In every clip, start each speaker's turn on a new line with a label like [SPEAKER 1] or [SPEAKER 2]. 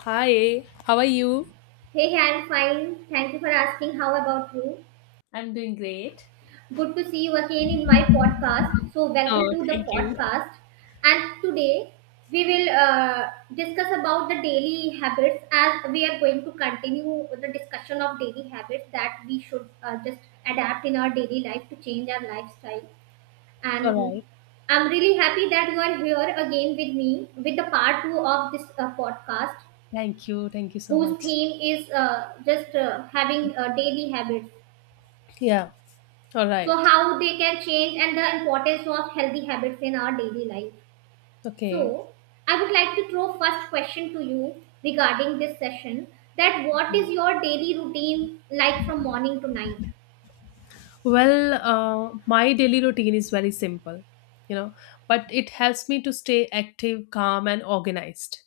[SPEAKER 1] Hi, how are you?
[SPEAKER 2] Hey, hey, I'm fine. Thank you for asking. How about you?
[SPEAKER 1] I'm doing great.
[SPEAKER 2] Good to see you again in my podcast. So, welcome
[SPEAKER 1] Oh,
[SPEAKER 2] to the
[SPEAKER 1] thank you.
[SPEAKER 2] podcast. And today we will discuss about the daily habits as we are going to continue the discussion of daily habits that we should just adapt in our daily life to change our lifestyle.
[SPEAKER 1] All
[SPEAKER 2] And
[SPEAKER 1] right.
[SPEAKER 2] I'm really happy that you are here again with me with the part two of this podcast,
[SPEAKER 1] Thank you. Thank you so
[SPEAKER 2] whose
[SPEAKER 1] much.
[SPEAKER 2] theme is just having daily habits.
[SPEAKER 1] Yeah. All
[SPEAKER 2] So
[SPEAKER 1] right.
[SPEAKER 2] how they can change and the importance of healthy habits in our daily life. So
[SPEAKER 1] Okay.
[SPEAKER 2] I would like to throw first question to you regarding this session, that what is your daily routine like from morning to night?
[SPEAKER 1] Well, my daily routine is very simple, you know, but it helps me to stay active, calm, and organized.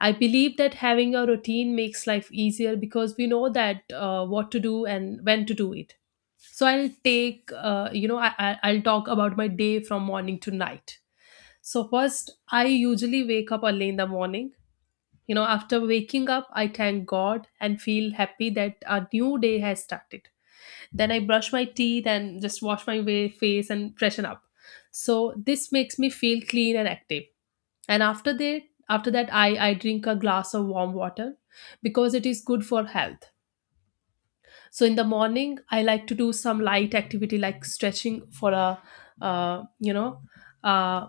[SPEAKER 1] I believe that having a routine makes life easier because we know that what to do and when to do it. So I'll take, I'll talk about my day from morning to night. So first, I usually wake up early in the morning. You know, after waking up, I thank God and feel happy that a new day has started. Then I brush my teeth and just wash my face and freshen up. So this makes me feel clean and active. And after that, I drink a glass of warm water because it is good for health. So in the morning, I like to do some light activity like stretching for a, you know, uh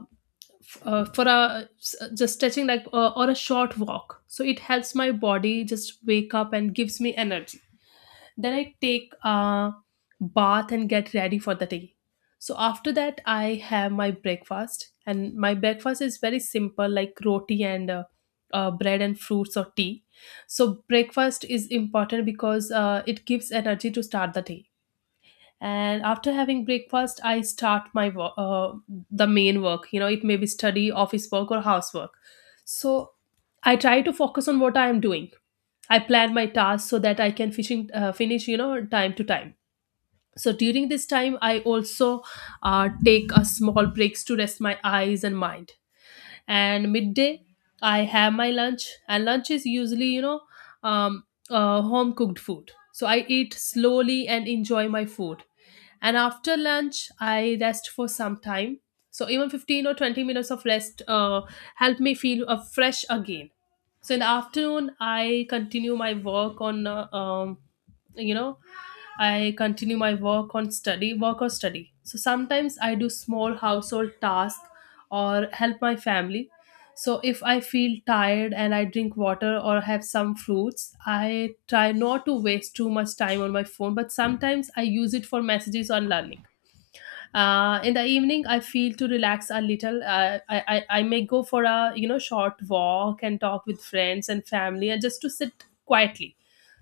[SPEAKER 1] for a just stretching like, or a short walk, so it helps my body just wake up and gives me energy. Then I take a bath and get ready for the day. So after that I have my breakfast, and my breakfast is very simple, like roti and bread and fruits or tea. So breakfast is important because it gives energy to start the day. And after having breakfast I start my work, the main work, you know. It may be study, office work, or housework. So I try to focus on what I am doing. I plan my tasks so that I can finish, you know, time to time. So during this time I also take a small breaks to rest my eyes and mind. And midday I have my lunch, and lunch is usually, you know, um, home cooked food, so I eat slowly and enjoy my food. And after lunch I rest for some time. So even 15 or 20 minutes of rest help me feel fresh again. So in the afternoon I continue my work on you know I continue my work on study work or study. So sometimes I do small household task or help my family. So if I feel tired and I drink water or have some fruits, I try not to waste too much time on my phone, but sometimes I use it for messages or learning. In the evening, I feel to relax a little. I may go for a, you know, short walk and talk with friends and family and just to sit quietly.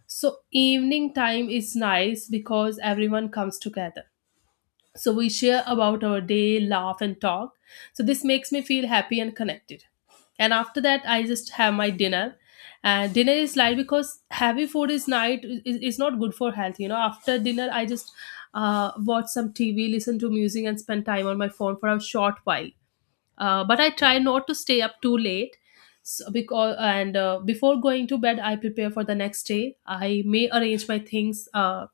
[SPEAKER 1] So evening time is nice because everyone comes together, so we share about our day, laugh, and talk. So this makes me feel happy and connected. And after that, I just have my dinner. And dinner is light because heavy food is night is not good for health. You know, after dinner, I just watch some TV, listen to music, and spend time on my phone for a short while, but I try not to stay up too late. So because and uh, before going to bed I prepare for the next day. I may arrange my things, uh,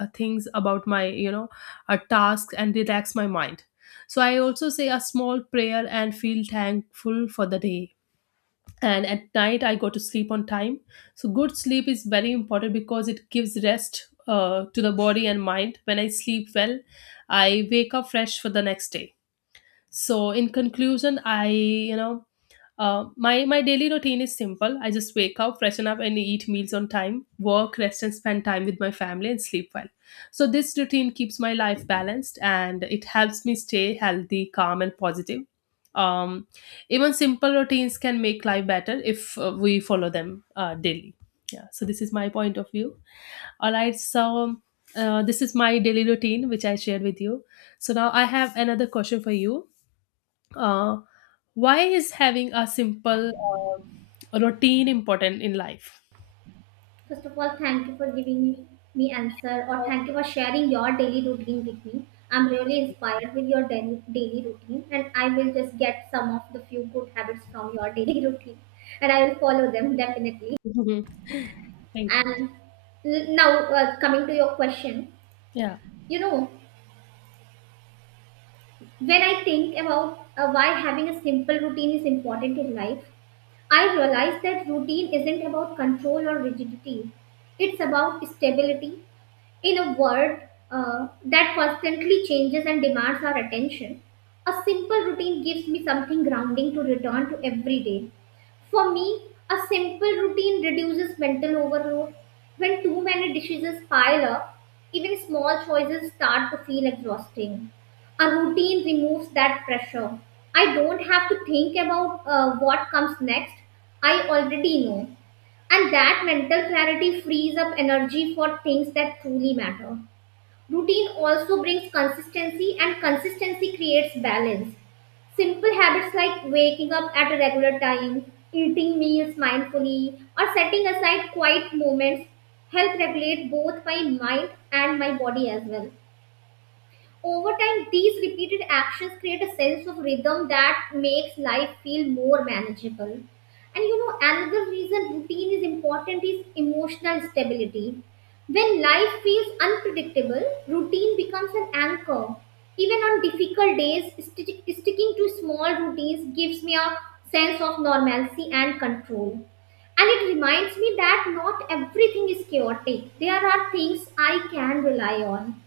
[SPEAKER 1] uh, things about my, you know, tasks, and relax my mind. So I also say a small prayer and feel thankful for the day. And at night I go to sleep on time. So good sleep is very important because it gives rest to the body and mind. When I sleep well, I wake up fresh for the next day. So in conclusion, I you know my my daily routine is simple. I just wake up, freshen up, and eat meals on time, work, rest, and spend time with my family, and sleep well. So this routine keeps my life balanced, and it helps me stay healthy, calm, and positive. um, even simple routines can make life better if we follow them daily. Yeah, so this is my point of view. All right, so, this is my daily routine which I shared with you. So now I have another question for you. uh, why is having a simple routine important in life?
[SPEAKER 2] First of all, thank you for giving me answer, or thank you for sharing your daily routine with me. I'm really inspired with your daily routine and I will just get some of the few good habits from your daily routine and I will follow them definitely.
[SPEAKER 1] Mhm. Thank you.
[SPEAKER 2] Now coming to your question.
[SPEAKER 1] Yeah.
[SPEAKER 2] You know, when I think about why having a simple routine is important in life, I realize that routine isn't about control or rigidity. It's about stability in a world that constantly changes and demands our attention, a simple routine gives me something grounding to return to every day. For me, a simple routine reduces mental overload. When too many decisions pile up, even small choices start to feel exhausting. A routine removes that pressure. I don't have to think about what comes next. I already know. And that mental clarity frees up energy for things that truly matter. Routine also brings consistency, and consistency creates balance. Simple habits like waking up at a regular time, eating meals mindfully, or setting aside quiet moments help regulate both my mind and my body as well. Over time, these repeated actions create a sense of rhythm that makes life feel more manageable. And you know, another reason routine is important is emotional stability. When life feels unpredictable, routine becomes an anchor. Even on difficult days, sticking to small routines gives me a sense of normalcy and control. And it reminds me that not everything is chaotic. There are things I can rely on.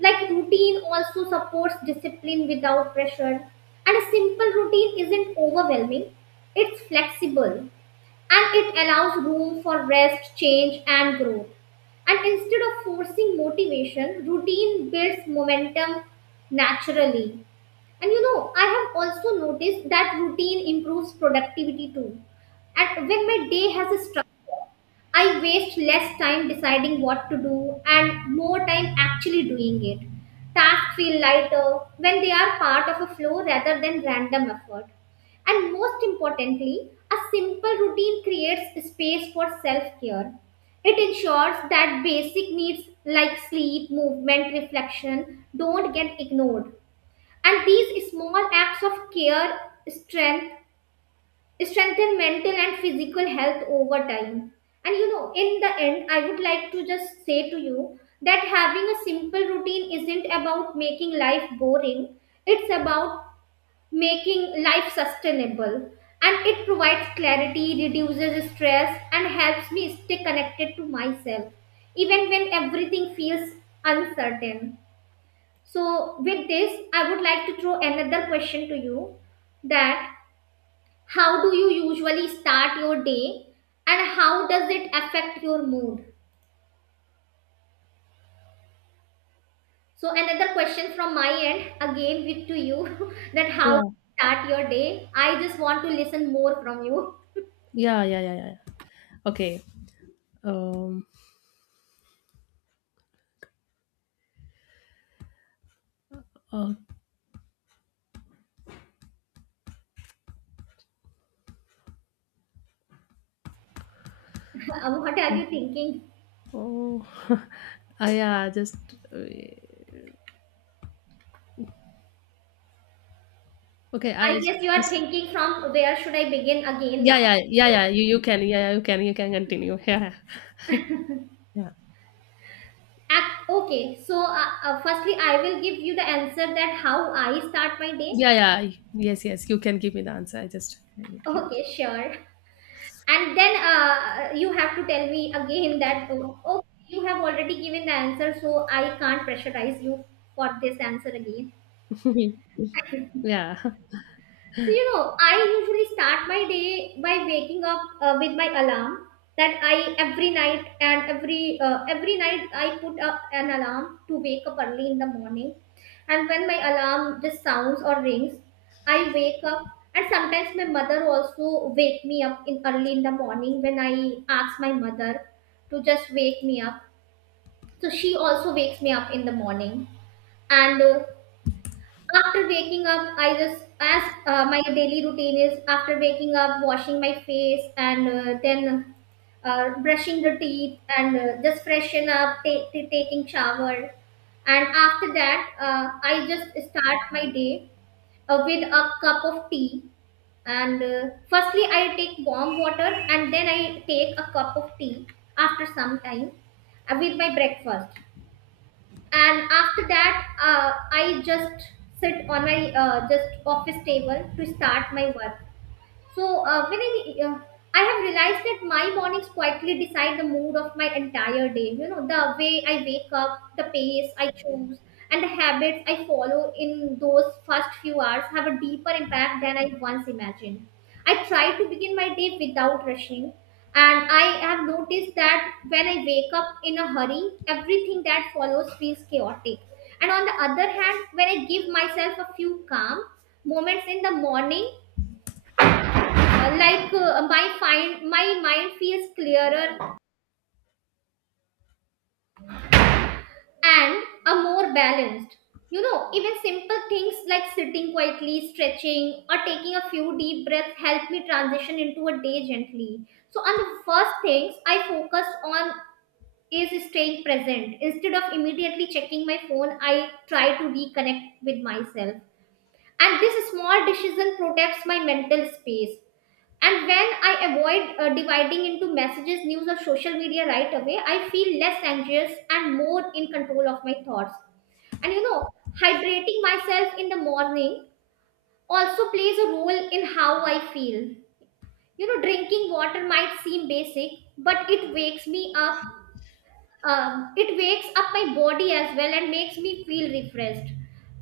[SPEAKER 2] Like routine also supports discipline without pressure. And a simple routine isn't overwhelming, it's flexible and it allows room for rest, change, and growth. And instead of forcing motivation, routine builds momentum naturally. And you know, I have also noticed that routine improves productivity too. And when my day has a structure, I waste less time deciding what to do and more time actually doing it. Tasks feel lighter when they are part of a flow rather than random effort. And most importantly, a simple routine creates space for self care. It ensures that basic needs like sleep, movement, reflection don't get ignored and these small acts of care strength strengthen mental and physical health over time. And you know, in the end, I would like to just say to you that having a simple routine isn't about making life boring, it's about making life sustainable. And it provides clarity, reduces stress, and helps me stay connected to myself, even when everything feels uncertain. So, with this, I would like to throw another question to you, that how do you usually start your day and how does it affect your mood? So, another question from my end again with to you that how to
[SPEAKER 1] Yeah.
[SPEAKER 2] start your day. I just want to listen more from you.
[SPEAKER 1] Yeah. Yeah. Yeah. Yeah. Yeah. Okay. Um. Uh,
[SPEAKER 2] What are you thinking?
[SPEAKER 1] oh. Yeah. Just. uh, okay. I
[SPEAKER 2] I
[SPEAKER 1] just.
[SPEAKER 2] guess you are thinking, from where should I begin again
[SPEAKER 1] Yeah.
[SPEAKER 2] now?
[SPEAKER 1] Yeah. Yeah. Yeah. You. You can. Yeah. Yeah, you can. You can continue. Yeah. Yeah.
[SPEAKER 2] Firstly, I will give you the answer that how I start my day.
[SPEAKER 1] Yeah, yeah. Yes, yes. You can give me the answer. I just give
[SPEAKER 2] Okay, sure. And then you have to tell me again that, oh, oh, you have already given the answer, so I can't pressurize you for this answer again.
[SPEAKER 1] it. Yeah,
[SPEAKER 2] So, you know, I usually start my day by waking up with my alarm that I every night and every night I put up an alarm to wake up early in the morning. And when my alarm just sounds or rings, I wake up. And sometimes my mother also wake me up in early in the morning when I ask my mother to just wake me up. So she also wakes me up in the morning and after waking up I just, as my daily routine is, after waking up washing my face and then brushing the teeth and just freshen up, taking shower, and after that I just start my day with a cup of tea, and firstly I take warm water and then I take a cup of tea after some time with my breakfast. And after that I just sit on my just office table to start my work. So I have realized that my mornings quietly decide the mood of my entire day. You know, the way I wake up, the pace I choose, and the habits I follow in those first few hours have a deeper impact than I once imagined. I try to begin my day without rushing. And I have noticed that when I wake up in a hurry, everything that follows feels chaotic. And on the other hand, when I give myself a few calm moments in the morning, like my find my mind feels clearer and a more balanced. You know, even simple things like sitting quietly, stretching, or taking a few deep breaths help me transition into a day gently. So on the first things I focus on is staying present. Instead of immediately checking my phone, I try to reconnect with myself, and this small decision protects my mental space. And when I avoid dividing into messages, news, or social media right away, I feel less anxious and more in control of my thoughts. And you know, hydrating myself in the morning also plays a role in how I feel. You know, drinking water might seem basic, but it wakes me up. It wakes up my body as well and makes me feel refreshed.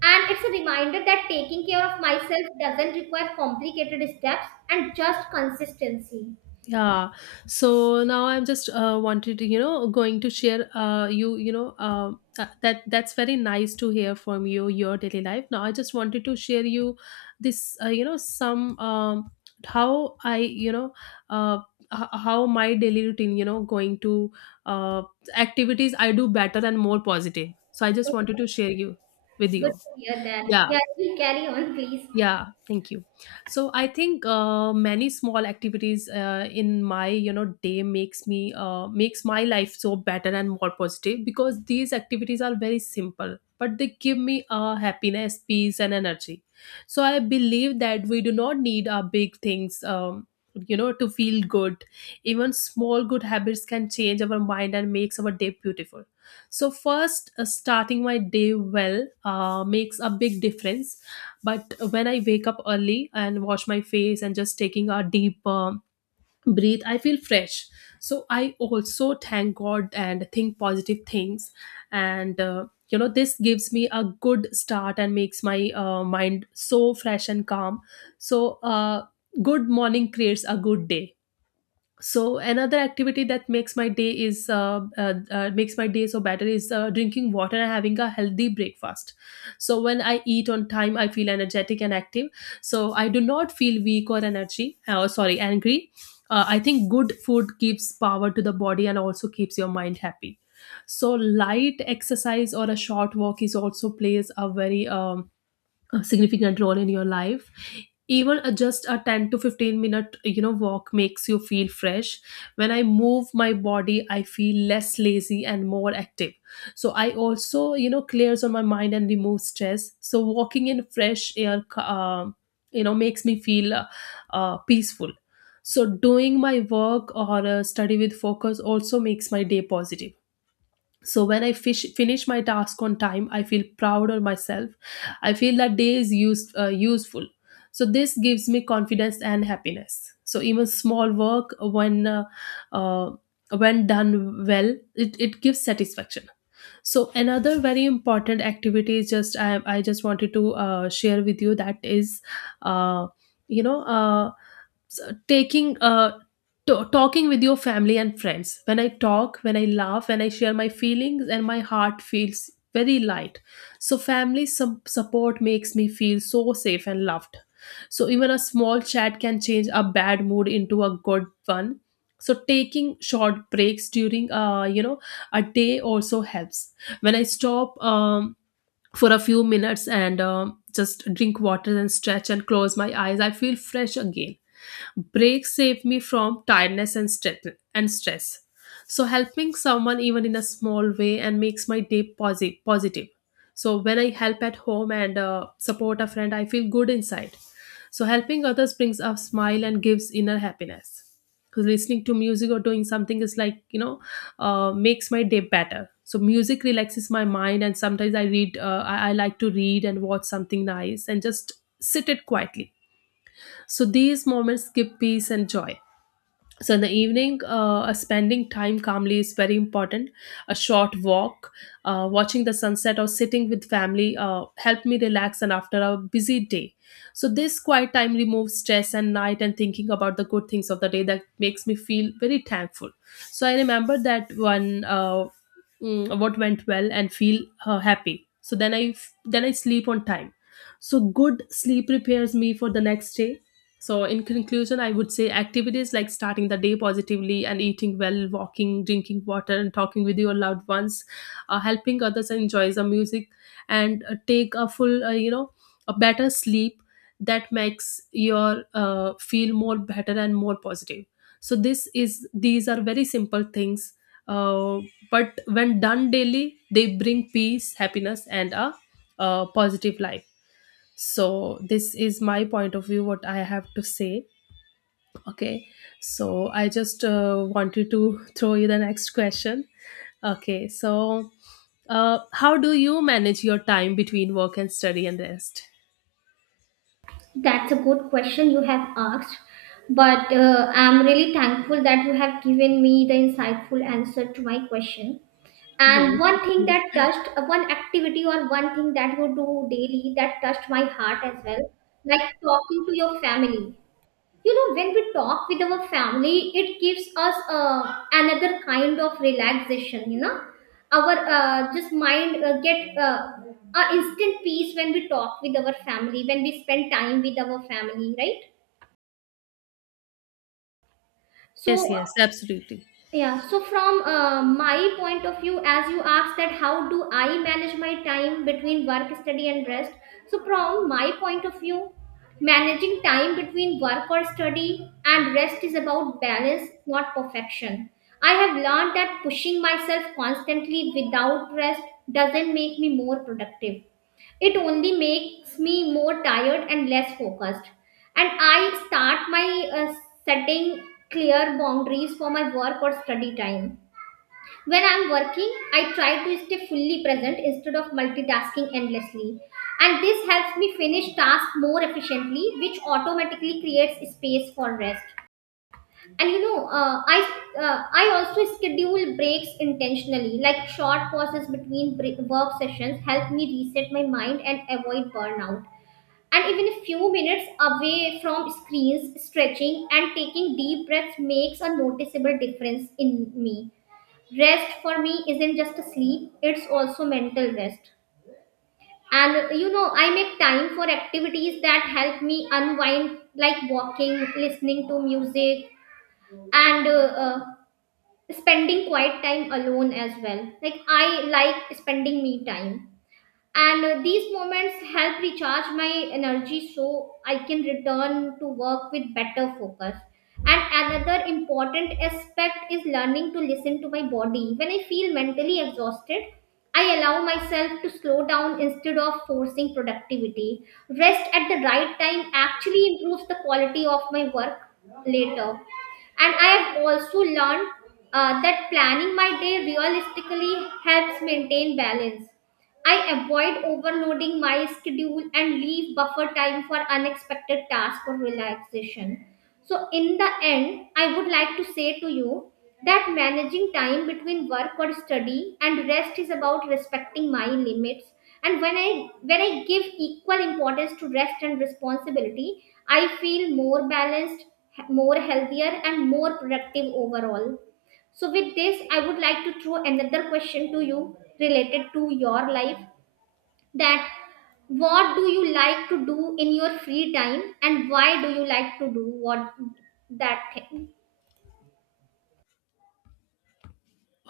[SPEAKER 2] And it's a reminder that taking care of myself doesn't require complicated steps and just consistency.
[SPEAKER 1] yeah. So now I'm just wanted to, you know, going to share that that's very nice to hear from you, your daily life. Now I just wanted to share you this, you know, some how I, you know, uh, how my daily routine, you know, going to uh, activities I do better and more positive. So I just wanted to share you with
[SPEAKER 2] Good
[SPEAKER 1] you.
[SPEAKER 2] to hear that.
[SPEAKER 1] Yeah.
[SPEAKER 2] Yeah, you carry on, please.
[SPEAKER 1] Yeah, thank you. So I think many small activities in my, you know, day makes me makes my life so better and more positive, because these activities are very simple but they give me happiness, peace, and energy. So I believe that we do not need our big things, you know, to feel good. Even small good habits can change our mind and makes our day beautiful. So first, starting my day well makes a big difference. But when I wake up early and wash my face and just taking a deep breathe, I feel fresh. So I also thank God and think positive things. And you know, this gives me a good start and makes my mind so fresh and calm. So uh, good morning creates a good day. So another activity that makes my day is makes my day so better is drinking water and having a healthy breakfast. So when I eat on time I feel energetic and active. So I do not feel weak or energy, sorry, angry. I think good food gives power to the body and also keeps your mind happy. So light exercise or a short walk is also plays a very a significant role in your life. Even just a 10 to 15 minute, you know, walk makes you feel fresh. When I move my body I feel less lazy and more active. So I also, you know, clears on my mind and removes stress. So walking in fresh air, you know, makes me feel peaceful. So doing my work or study with focus also makes my day positive. So when I finish my task on time I feel proud of myself. I feel that day is useful. So this gives me confidence and happiness. So even small work uh, when done well, it gives satisfaction. So another very important activity is just I just wanted to share with you that is, uh, you know uh, so taking uh talking with your family and friends. When I talk, when I laugh, when I share my feelings, and my heart feels very light. So family some support makes me feel so safe and loved. So even a small chat can change a bad mood into a good one. So taking short breaks during, you know, a day also helps. When I stop for a few minutes and just drink water and stretch and close my eyes, I feel fresh again. Breaks save me from tiredness and stress. So helping someone even in a small way and makes my day positive. So when I help at home and support a friend, I feel good inside. So helping others brings a smile and gives inner happiness. Because listening to music or doing something is like, you know, makes my day better. So music relaxes my mind, and sometimes I read. I like to read and watch something nice and just sit it quietly, so these moments give peace and joy. So in the evening, spending time calmly is very important. A short walk, watching the sunset, or sitting with family help me relax. And after a busy day, so this quiet time removes stress. And night and thinking about the good things of the day, that makes me feel very thankful. So I remember that one what went well and feel happy. So then then I sleep on time. So good sleep prepares me for the next day. So, in conclusion, I would say activities like starting the day positively and eating well, walking, drinking water, and talking with your loved ones, helping others enjoy the music, and take a full, a better sleep that makes your feel more better and more positive. So, this is these are very simple things, uh, but when done daily, they bring peace, happiness, and a positive life. So this is my point of view what I have to say. Okay. So I just wanted to throw you the next question. Okay, so how do you manage your time between work and study and rest?
[SPEAKER 2] That's a good question you have asked. But I'm really thankful that you have given me the insightful answer to my question. And
[SPEAKER 1] Mhm.
[SPEAKER 2] one thing that touched, one activity or one thing that you do daily that touched my heart as well, like talking to your family. You know, when we talk with our family it gives us another kind of relaxation. You know, our just mind get a instant peace when we talk with our family, when we spend time with our family, right?
[SPEAKER 1] Yes,
[SPEAKER 2] So
[SPEAKER 1] yes, absolutely.
[SPEAKER 2] yeah, so from my point of view, as you asked that how do I manage my time between work, study, and rest? So from my point of view, managing time between work or study and rest is about balance, not perfection. I have learned that pushing myself constantly without rest doesn't make me more productive, it only makes me more tired and less focused. And I start my setting clear boundaries for my work or study time. When I'm working, I try to stay fully present instead of multitasking endlessly. And this helps me finish tasks more efficiently, which automatically creates space for rest. And you know, I also schedule breaks intentionally, like short pauses between work sessions help me reset my mind and avoid burnout. And even a few minutes away from screens, stretching and taking deep breaths makes a noticeable difference in me. Rest for me isn't just a sleep, it's also mental rest. And you know, I make time for activities that help me unwind, like walking, listening to music, and spending quiet time alone as well, like I like spending me time. And these moments help recharge my energy so I can return to work with better focus. And another important aspect is learning to listen to my body. When I feel mentally exhausted, I allow myself to slow down instead of forcing productivity. Rest at the right time actually improves the quality of my work later. And I have also learned that planning my day realistically helps maintain balance. I avoid overloading my schedule and leave buffer time for unexpected tasks or relaxation. So, in the end, I would like to say to you that managing time between work or study and rest is about respecting my limits. And when I give equal importance to rest and responsibility, I feel more balanced, more healthier, and more productive overall. So, with this, I would like to throw another question to you related to your life, that what do you like to do in your free time and why do you like to do what that thing.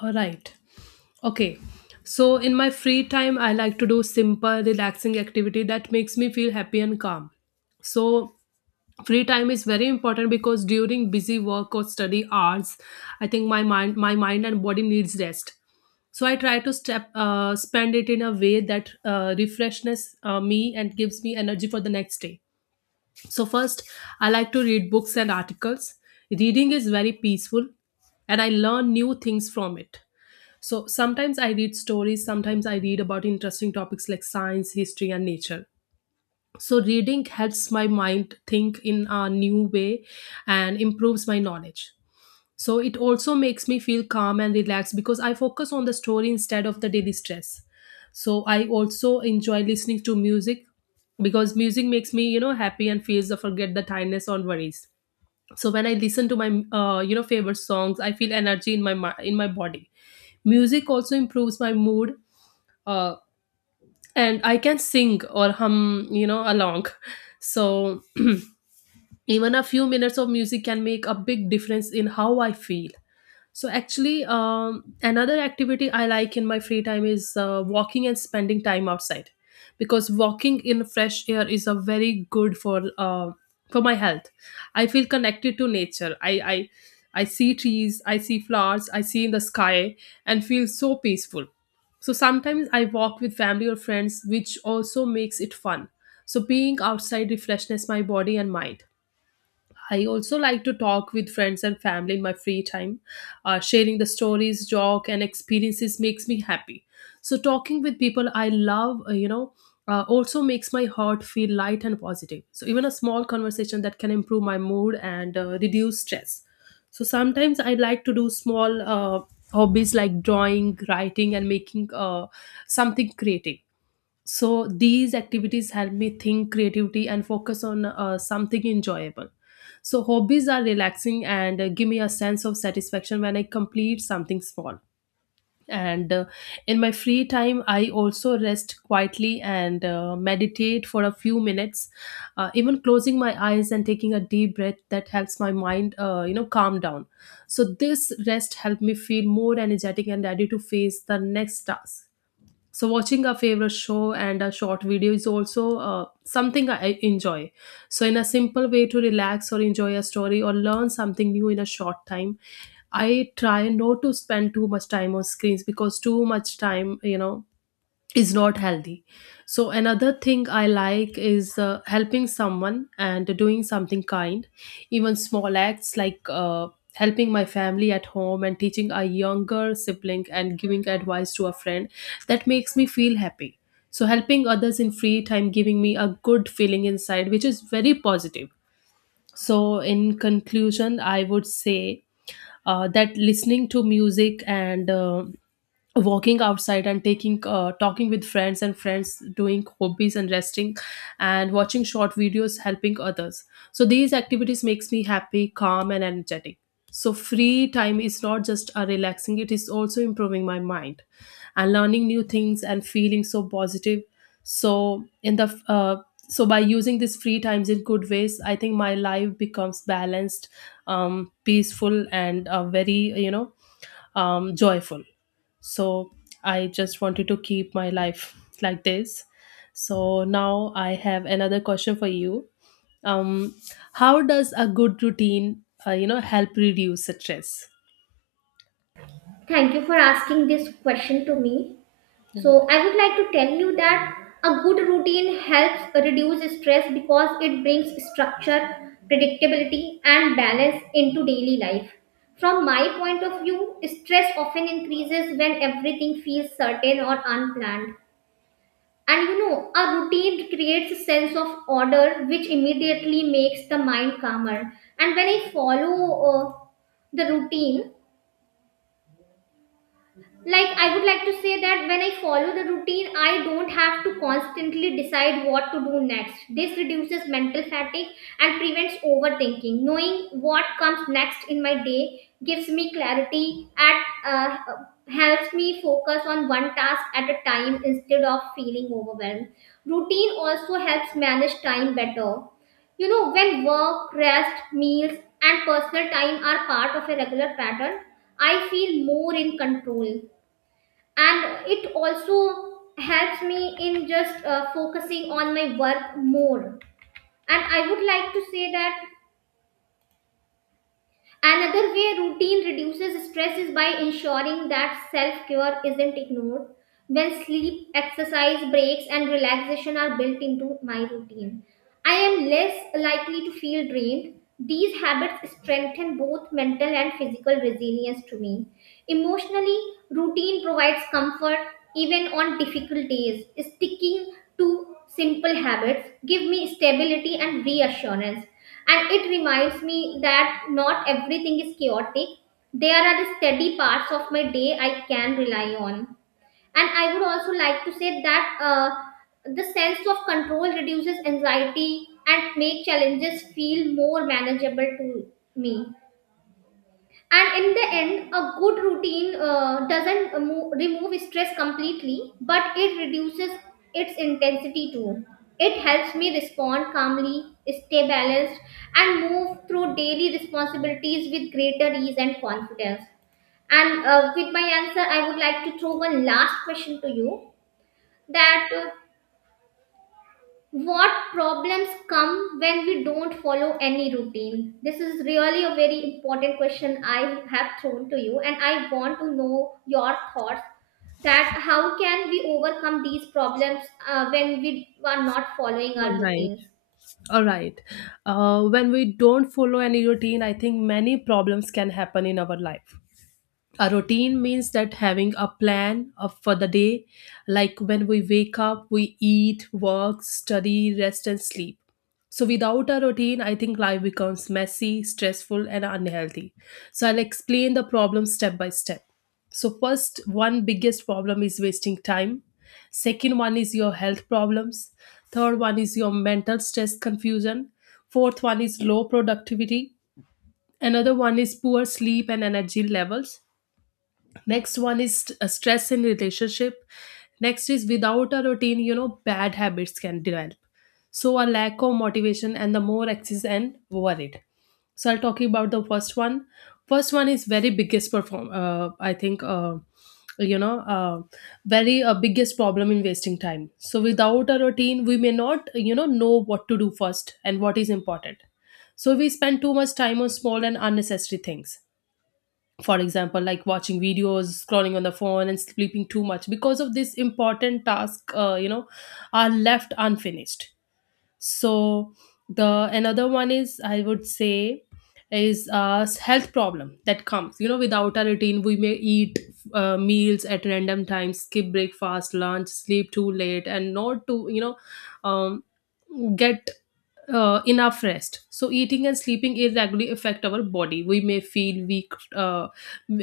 [SPEAKER 1] All right. Okay. So in my free time I like to do simple relaxing activity that makes me feel happy and calm. So free time is very important because during busy work or study hours I think my mind and body needs rest. So I try to step spend it in a way that refreshes me and gives me energy for the next day. So first, I like to read books and articles. Reading is very peaceful and I learn new things from it. So sometimes I read stories, sometimes I read about interesting topics like science, history, and nature. So, reading helps my mind think in a new way and improves my knowledge. So, it also makes me feel calm and relaxed because I focus on the story instead of the daily stress. So, I also enjoy listening to music because music makes me happy and feels to forget the tiredness or worries. So, when I listen to my, favorite songs, I feel energy in my body. Music also improves my mood. Uh, and I can sing or hum along. So even a few minutes of music can make a big difference in how I feel. So actually, another activity I like in my free time is walking and spending time outside, because walking in fresh air is a very good for my health. I feel connected to nature. I see trees, I see flowers, I see in the sky, and feel so peaceful. So sometimes I walk with family or friends, which also makes it fun. So being outside refreshes my body and mind. I also like to talk with friends and family in my free time. Sharing the stories, joke, and experiences makes me happy. So talking with people I love, also makes my heart feel light and positive. So even a small conversation that can improve my mood and reduce stress. So sometimes I like to do small hobbies like drawing, writing, and making something creative. So these activities help me think creativity and focus on something enjoyable. So hobbies are relaxing and give me a sense of satisfaction when I complete something small. And in my free time I also rest quietly and meditate for a few minutes. Even closing my eyes and taking a deep breath that helps my mind calm down. So this rest helped me feel more energetic and ready to face the next task. So watching a favorite show and a short video is also something I enjoy. So in a simple way to relax or enjoy a story or learn something new in a short time, I try not to spend too much time on screens because too much time is not healthy. So another thing I like is helping someone and doing something kind. Even small acts like helping my family at home and teaching a younger sibling and giving advice to a friend, that makes me feel happy. So helping others in free time giving me a good feeling inside which is very positive. So, in conclusion, I would say that listening to music and walking outside and taking talking with friends and friends, doing hobbies and resting and watching short videos, helping others. So these activities makes me happy, calm, and energetic. So free time is not just a relaxing, it is also improving my mind and learning new things and feeling so positive. so in the uh, so by using these free times in good ways I think my life becomes balanced, peaceful, and very joyful. So I just wanted to keep my life like this. So now I have another question for you. um, how does a good routine help reduce stress?
[SPEAKER 2] Thank you for asking this question to me. So
[SPEAKER 1] Right.
[SPEAKER 2] I would like to tell you that a good routine helps reduce stress because it brings structure, predictability, and balance into daily life. From my point of view, stress often increases when everything feels certain or unplanned. And you know, a routine creates a sense of order, which immediately makes the mind calmer. And when I follow the routine, like I would like to say that when I follow the routine, I don't have to constantly decide what to do next. This reduces mental fatigue and prevents overthinking. Knowing what comes next in my day gives me clarity and helps me focus on one task at a time instead of feeling overwhelmed. Routine also helps manage time better. You know, when work, rest, meals, and personal time are part of a regular pattern, I feel more in control, and it also helps me in just focusing on my work more. And I would like to say that another way routine reduces stress is by ensuring that self care isn't ignored. When sleep, exercise, breaks, and relaxation are built into my routine, I am less likely to feel drained. These habits strengthen both mental and physical resilience to me. Emotionally, routine provides comfort even on difficult days. Sticking to simple habits give me stability and reassurance, and it reminds me that not everything is chaotic. There are steady parts of my day I can rely on. And I would also like to say that the sense of control reduces anxiety and make challenges feel more manageable to me. And in the end, a good routine doesn't mo- remove stress completely, but it reduces its intensity too. It helps me respond calmly, stay balanced, and move through daily responsibilities with greater ease and confidence. And with my answer, I would like to throw one last question to you, that what problems come when we don't follow any routine. This is really a very important question I have thrown to you and I want to know your thoughts, that how can we overcome these problems when we are not following our
[SPEAKER 1] All right.
[SPEAKER 2] routines.
[SPEAKER 1] all right when we don't follow any routine I think many problems can happen in our life. A routine means that having a plan for the day, like when we wake up, we eat, work, study, rest, and sleep. So, without a routine, I think life becomes messy, stressful, and unhealthy. So, I'll explain the problem step by step. So, first, one biggest problem is wasting time. Second one is your health problems. Third one is your mental stress confusion. Fourth one is low productivity. Another one is poor sleep and energy levels. Next one is stress in relationship. Next is, without a routine, bad habits can develop. So a lack of motivation and the more anxious and worried. So I'll talk about the first one. First one is very biggest perform I think you know uh, very biggest problem in wasting time. So without a routine we may not know what to do first and what is important. So we spend too much time on small and unnecessary things. For example, like watching videos, scrolling on the phone, and sleeping too much, because of this important task, are left unfinished. So the another one is, I would say, is a health problem that comes without a routine. We may eat meals at random times, skip breakfast, lunch, sleep too late, and not to um, get enough rest. So eating and sleeping irregularly affect our body. We may feel weak. Uh,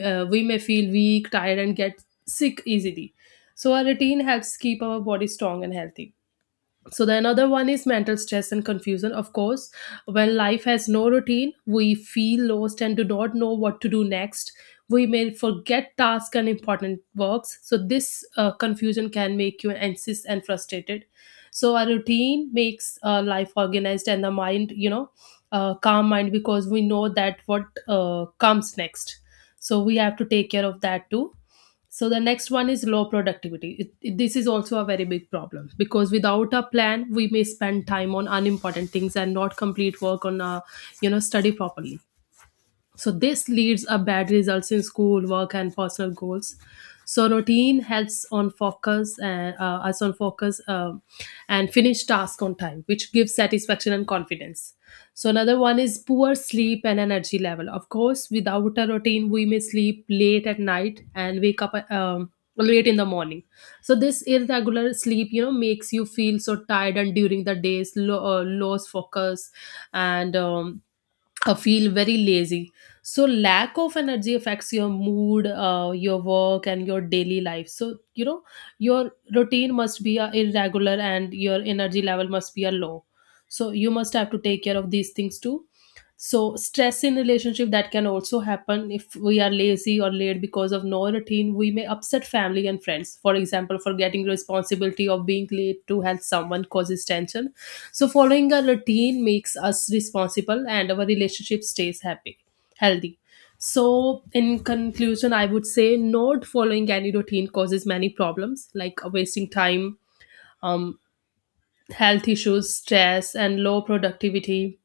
[SPEAKER 1] uh, We may feel weak, tired, and get sick easily. So our routine helps keep our body strong and healthy. So the another one is mental stress and confusion. Of course, when life has no routine, we feel lost and do not know what to do next. We may forget tasks and important works. So this confusion can make you anxious and frustrated. So a routine makes life organized and the calm mind because we know that what comes next. So we have to take care of that too. So the next one is low productivity. This is also a very big problem because without a plan, we may spend time on unimportant things and not complete work on, study properly. So this leads up bad results in school, work, and personal goals. So routine helps on focus and us on focus and finish task on time, which gives satisfaction and confidence. So another one is poor sleep and energy level. Of course, without a routine, we may sleep late at night and wake up late in the morning. So this irregular sleep makes you feel so tired and during the days, lost focus and. I feel very lazy. So lack of energy affects your mood, your work, and your daily life. So your routine must be irregular, and your energy level must be a low. So you must have to take care of these things too. So stress in relationship that can also happen if we are lazy or late because of no routine. We may upset family and friends. For example, forgetting responsibility of being late to help someone causes tension. So following a routine makes us responsible and our relationship stays happy, healthy. So in conclusion, I would say not following any routine causes many problems like wasting time, um, health issues, stress, and low productivity,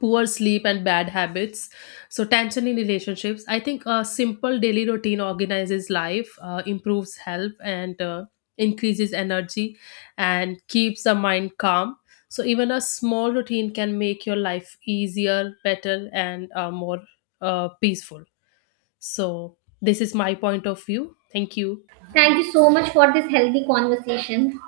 [SPEAKER 1] poor sleep and bad habits, so tension in relationships. I think a simple daily routine organizes life, improves health and increases energy and keeps the mind calm. So even a small routine can make your life easier, better, and more peaceful. So this is my point of view. Thank you.
[SPEAKER 2] Thank you so much for this healthy conversation.